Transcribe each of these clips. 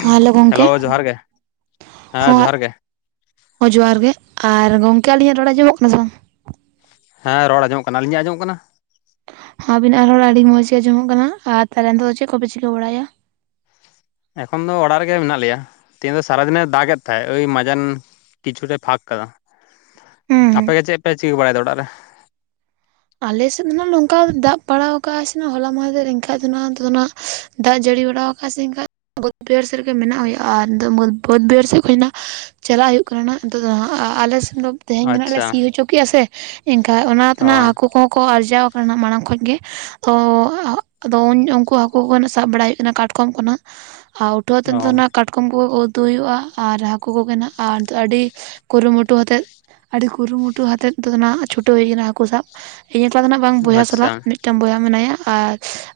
Hello ᱜᱚᱢᱠᱮ ᱡᱚᱦᱟᱨ ᱜᱮ ᱦᱮᱸ ᱦᱚᱸ ᱡᱚᱦᱟᱨ ᱜᱮ ᱦᱚᱸ ᱡᱚᱦᱟᱨ ᱜᱮ, ᱟᱨ ᱜᱚᱝᱠᱮ ᱟᱹᱞᱤᱧᱟᱜ ᱨᱚᱲ ᱟᱸᱚᱢᱚᱜ ᱠᱟᱱᱟ ᱥᱮ ᱵᱟᱝ? ᱦᱮᱸ ᱨᱚᱲ ᱟᱡᱸᱚᱢ ᱠᱟᱱᱟ ᱾ ᱟᱹᱞᱤᱧ ᱟᱸᱡᱚᱜ ᱠᱟᱱᱟ? ᱦᱚᱸ ᱟᱵᱤᱱᱟ ᱦᱚᱸ ᱨᱚᱲ ᱟᱰᱤ ᱢᱚᱸᱡᱽ ᱜᱮ ᱟᱸᱡᱚᱢᱚᱼᱜ ᱠᱟᱱᱟ ᱾ ᱟᱨ ᱛᱟᱦᱚᱞᱮ ᱫᱚ ᱪᱮᱫ ᱠᱚᱯᱮ ᱪᱤᱠᱟᱹ ᱵᱟᱲᱟᱭᱟ᱾ ᱮᱠᱷᱚᱱ ᱫᱚ ᱚᱲᱟᱜ ᱨᱮᱜᱮ ᱢᱮᱱᱟᱜ ᱞᱮᱭᱟ᱾ ᱛᱮᱦᱮᱧ ᱫᱚ ᱥᱟᱨᱟᱫᱤᱱᱮ ᱫᱟᱜᱫ ᱛᱟᱦᱮᱸᱫ ᱳᱭ ᱢᱟᱡᱟᱱ ᱠᱤᱪᱷᱩᱮ ᱴᱟᱜ ᱮᱻ ᱯᱷᱟᱸᱠ ᱠᱟᱫᱟ᱾ ᱦᱩᱸ ᱟᱯᱮᱜᱮ ᱪᱮᱫ ᱯᱮ ᱪᱤᱠᱟᱹ ᱵᱟᱲᱟᱭᱟ ᱚᱲᱟᱜ ᱨᱮ? ᱟᱞᱮ ᱥᱮᱫ ᱫᱚ ᱱᱟᱜ ᱱᱚᱝᱠᱟ ᱫᱟᱜ ᱯᱟᱲᱟᱣ ᱠᱟᱜᱟᱭ ᱥᱮ ᱱᱟᱜ ᱦᱚᱞᱟ ᱢᱟᱦᱫᱨᱮ ᱮᱱᱠᱷᱟᱡ ᱫᱚ ᱱᱟᱜ ᱚᱱᱛᱮ ᱫᱚ ᱦᱟᱸᱱᱟᱜ ᱫᱟᱜ ᱡᱟᱹᱲᱤ ᱵᱟᱲᱟᱣ ᱠᱟᱟᱭᱼᱟ ᱥᱮ ᱮᱱᱠᱷᱟᱱ ᱵᱟᱹᱫᱽ ᱵᱟᱹᱭᱦᱟᱹᱲ ᱥᱮᱫ ᱨᱮᱜᱮ ᱢᱮᱱᱟᱜ ᱦᱩᱭᱩᱜᱼᱟ᱾ [unintelligible] ᱵᱟᱹᱫᱽ ᱵᱟᱹᱭᱦᱟᱹᱲ ᱥᱮᱫ ᱠᱷ ᱦᱱᱟᱜ ᱪᱟᱞᱟᱜ ᱦᱩᱭᱩᱜ ᱠᱟᱱ ᱱᱟᱸᱦ ᱱᱤᱛᱚᱜ ᱫᱚ ᱦᱟᱸ ᱟᱞᱮ ᱥᱮᱱ ᱫᱚ ᱛᱮᱦᱮᱧ ᱜᱮ ᱱᱟᱸᱜ ᱞᱮ ᱟᱪᱪᱷᱟ ᱥᱤ ᱦᱚᱪᱚ ᱠᱮ ᱟ ᱥᱮ ᱮᱱᱠᱷᱟᱡ ᱚᱱᱟ ᱛᱮᱱᱟᱜ ᱚ ᱦᱟᱹᱠᱩ ᱠᱚᱦᱚᱸ ᱠᱚ ᱟᱨᱡᱟᱣ ᱟᱠᱟᱱᱟ ᱟᱜ ᱢᱟᱲᱟᱝ ᱠᱷᱚᱡ ᱜᱮ᱾ ᱚ ᱟᱫᱚ ᱩᱱᱠᱩ ᱦᱟᱹᱠᱩ ᱠᱚᱱᱟᱜ ᱥᱟᱵ ᱵᱟᱲᱟᱭ ᱦᱩᱭᱩᱜ ᱠᱟᱱᱟ ᱠᱟᱴᱠᱚᱢ ᱠᱷᱚᱱᱟᱸᱜ ᱩᱴᱷᱟᱣ ᱟᱛᱮ ᱚ ᱫᱚ ᱱᱟᱸᱜ ᱠᱟᱴ ᱠᱚᱢ [unintelligible] ᱩᱛᱩ ᱦᱩᱭᱩᱜᱼᱟ ᱟᱨ ᱦᱟᱹᱠᱩ ᱠᱚᱜᱮ ᱟᱨ ᱟᱹᱰᱤ ᱠᱩᱨᱩ ᱢᱩᱴᱩ ᱦᱟᱛᱮᱫ ᱟᱹᱰᱤ ᱠᱩᱨᱩ ᱢᱩᱴᱩ ᱦᱟᱛᱮᱫ ᱫᱚ ᱱᱟ ᱱᱟᱜ ᱪᱷᱩᱴᱟᱹᱣ ᱦᱩᱭ ᱟᱠᱟᱱᱟ ᱦᱟᱹᱠᱩ ᱥᱟᱵ ᱤᱧ ᱮᱠᱞᱟ ᱫᱚ ᱱᱟᱸᱜ ᱵᱟᱝ ᱵᱚᱭᱦᱟ ᱟᱪᱪᱷᱟ ᱥᱟᱞᱟᱜ ᱢᱤᱫᱴᱟᱱ ᱵᱚᱭᱦᱟ ᱢᱮᱱᱟᱭᱟ ᱟᱨ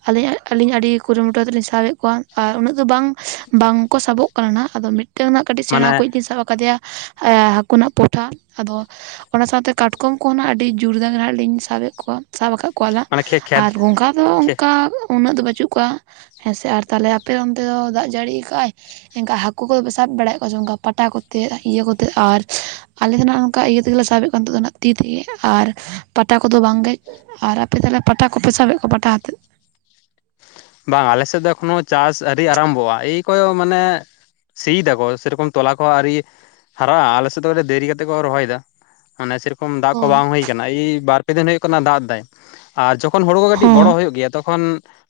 ᱟᱹᱞᱤᱧ ᱟᱹᱞᱤᱧ ᱟᱹᱰᱤ ᱠᱩᱨᱩ ᱢᱩᱴᱩ ᱟᱛᱮᱫ ᱞᱤᱧ ᱥᱟᱵᱮᱫ ᱠᱚᱣᱟ ᱟᱨ ᱩᱱᱟᱹᱜ ᱫᱚ ᱵᱟᱝ ᱵᱟᱝ ᱠᱚ ᱥᱟᱵᱚᱜ ᱠᱟᱱᱟ ᱱᱟᱸᱜ ᱟᱫᱚ ᱢᱤᱫᱴᱟᱝ ᱱᱟᱸᱜ ᱠᱟᱹᱴᱤᱡᱽ ᱢᱟᱱᱮ ᱥᱮᱬᱟ ᱠᱚᱣᱤᱡᱽ ᱞᱤᱧ ᱥᱟᱵ ᱠᱟᱫᱮᱭᱟ᱾ ᱦᱟᱹᱠᱩ ᱱᱟᱸᱜ ᱯᱚᱴᱷᱟ ᱟᱫᱚ ᱚᱱᱟ ᱥᱟᱶᱛᱮ ᱠᱟᱴᱠᱚᱢ ᱠᱚᱦᱚᱸᱱᱟᱜ ᱟᱹᱰᱤ ᱡᱳᱨᱫᱟᱨ [unintelligible] ᱧ ᱥᱟᱵᱮᱫ ᱠᱚᱣᱟ ᱥᱟᱵ ᱟᱠᱟᱫ ᱠᱚᱣᱟᱞᱟ ᱢᱟᱱᱮ ᱠᱷᱮ ᱠᱷᱮᱛ ᱟᱨ ᱜᱚᱝᱜᱷᱟ ᱫᱚ ᱚᱱᱠᱟ ᱩᱱᱟᱹᱜ ᱫᱚ ᱵᱟᱹᱪᱩᱜ ᱠᱚᱣᱟ᱾ ᱦᱮᱸᱥᱮ ᱟᱨ ᱛᱟᱦᱚᱞᱮ ᱟᱯᱮ ᱚᱱᱛᱮ ᱫᱚ ᱫᱟᱜᱽ ᱡᱟᱹᱲᱤ ᱠᱟᱜᱼ ᱟᱭ? ᱮᱱᱠᱟ ᱦᱟᱹᱠᱩ ᱠᱚᱫᱚ ᱥᱟᱵ ᱵᱟᱲᱟᱭᱮᱫ ᱠᱚᱣᱟ ᱥᱮ ᱚᱱᱠᱟ ᱯᱟᱴᱟ ᱠᱚᱛᱮ ᱤᱭᱟᱹ ᱠᱚᱛᱮ ᱟᱨ ᱟᱞᱮ ᱫᱚ ᱱᱟᱸᱜ ᱤᱭᱟᱹ ᱛᱮᱜᱮᱞᱮ ᱥᱟᱵᱮᱫ ᱱᱤᱛᱚᱜ ᱫᱚ ᱱᱟᱸᱜ ᱛᱤ ᱛᱮᱜᱮ ᱟᱨ ᱯᱟᱴᱟ ᱠᱚᱫᱚ ᱵᱟᱝ ᱜᱮ ᱟᱨ ᱟᱯᱮ ᱛᱟᱦᱚᱞᱮ ᱯᱟᱴᱟ ᱠᱚᱯᱮ ᱥᱟᱵᱮᱫ ᱠᱚᱣᱟ ᱯᱟᱴᱟ ᱦᱟᱛᱮᱫ ᱵᱟᱝ ᱟᱞᱮ ᱥᱮᱫᱽ ᱫᱚ ᱮᱠᱷᱚᱱᱚ ᱪᱟᱥ ᱟᱹᱨᱤ ᱟᱨᱟᱢᱵᱷᱚᱜᱼᱟ ᱮᱭ ᱠᱚᱭᱚ ᱢᱟᱱᱮ ᱥᱤᱭ ᱫᱟᱠᱚ ᱥᱮᱨᱚᱠᱚᱢ ᱛᱚᱞᱟ ᱠᱚ ᱟᱨᱤ ᱦᱟᱨᱟᱜ-ᱟ ᱟᱞᱮ ᱥᱮᱫ ᱫᱚ ᱫᱮᱨᱤ ᱠᱟᱛᱮᱫ ᱠᱚ ᱨᱚᱦᱚᱭ ᱮᱫᱟ ᱢᱟᱱᱮ ᱥᱮ ᱠᱚᱢ ᱫᱟᱜᱽ ᱠᱚ ᱦᱚᱸ ᱵᱟᱝ ᱦᱩᱭ ᱠᱟᱱᱟ ᱮᱭ ᱵᱟᱨ ᱯᱮ ᱫᱤᱱ ᱦᱩᱭᱩᱜ ᱠᱟᱱᱟ ᱫᱟᱜᱽ ᱫᱟᱭ᱾ ᱟᱨ ᱡᱚᱠᱷᱚᱱ ᱦᱳᱲᱳ ᱠᱚ ᱠᱟᱹᱴᱤᱡᱽ ᱦᱚᱸ ᱵᱚᱲᱚ ᱦᱩᱭᱩᱜ ᱜᱮᱭᱟ ᱛᱚᱠᱷᱚᱱ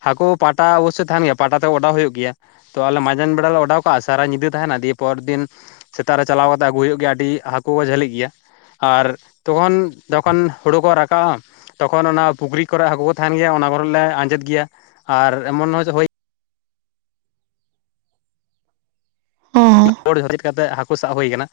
ᱦᱟᱹᱠᱩ ᱯᱟᱴᱟ ᱚᱵᱚᱥᱥᱳᱭ ᱛᱟᱦᱮᱱ ᱜᱮᱭᱟ ᱯᱟᱴᱟ ᱛᱮ ᱚᱰᱟᱣ ᱦᱩᱭᱩᱜ ᱜᱮᱭᱟ᱾ ᱛᱚ ᱟᱞᱮ ᱢᱟᱡᱟᱱ ᱵᱮᱲᱟ ᱞᱮ ᱚᱰᱟᱣ ᱠᱟᱜᱼᱟ ᱥᱟᱨᱟ ᱧᱤᱫᱟᱹ ᱛᱟᱦᱮᱱᱟ ᱫᱤᱭᱮ ᱯᱚᱨ ᱫᱤᱱ ᱥᱮᱛᱟᱜ ᱨᱮ ᱪᱟᱞᱟᱣ ᱠᱟᱛᱮᱜ ᱟᱹᱜᱩᱭ ᱦᱩᱭᱩᱜ ᱜᱮᱭᱟ ᱟᱹᱰᱤ ᱦᱟᱹᱠᱩ ᱠᱚ ᱡᱷᱟᱹᱞᱤᱜ ᱜᱮᱭᱟ᱾ ᱟᱨ ᱛᱚᱠᱷᱚᱱ ᱫᱚᱠᱷᱚᱱ ᱦᱩᱲᱩ ᱠᱚ ᱨᱟᱠᱟᱵᱼᱟ ᱛᱚᱠᱷᱚᱱ ᱚᱱᱟ ᱯᱩᱠᱷᱨᱤ ᱠᱚᱨᱮᱜ ᱦᱟᱹᱠᱩ ᱠᱚ ᱛᱟᱦᱮᱱ ᱜᱮᱭᱟ ᱚᱱᱟ ᱠᱚᱨᱮ ᱞᱮ ᱟᱸᱡᱮᱫᱽ ᱜᱮᱭᱟ ᱟᱨ ᱮᱢᱚᱱ ᱦᱳᱭ ᱦᱚᱸ ᱠᱟᱛᱮ ᱦᱟᱹᱠᱩ ᱥᱟᱵᱽ ᱦᱩᱭ ᱠᱟᱱᱟ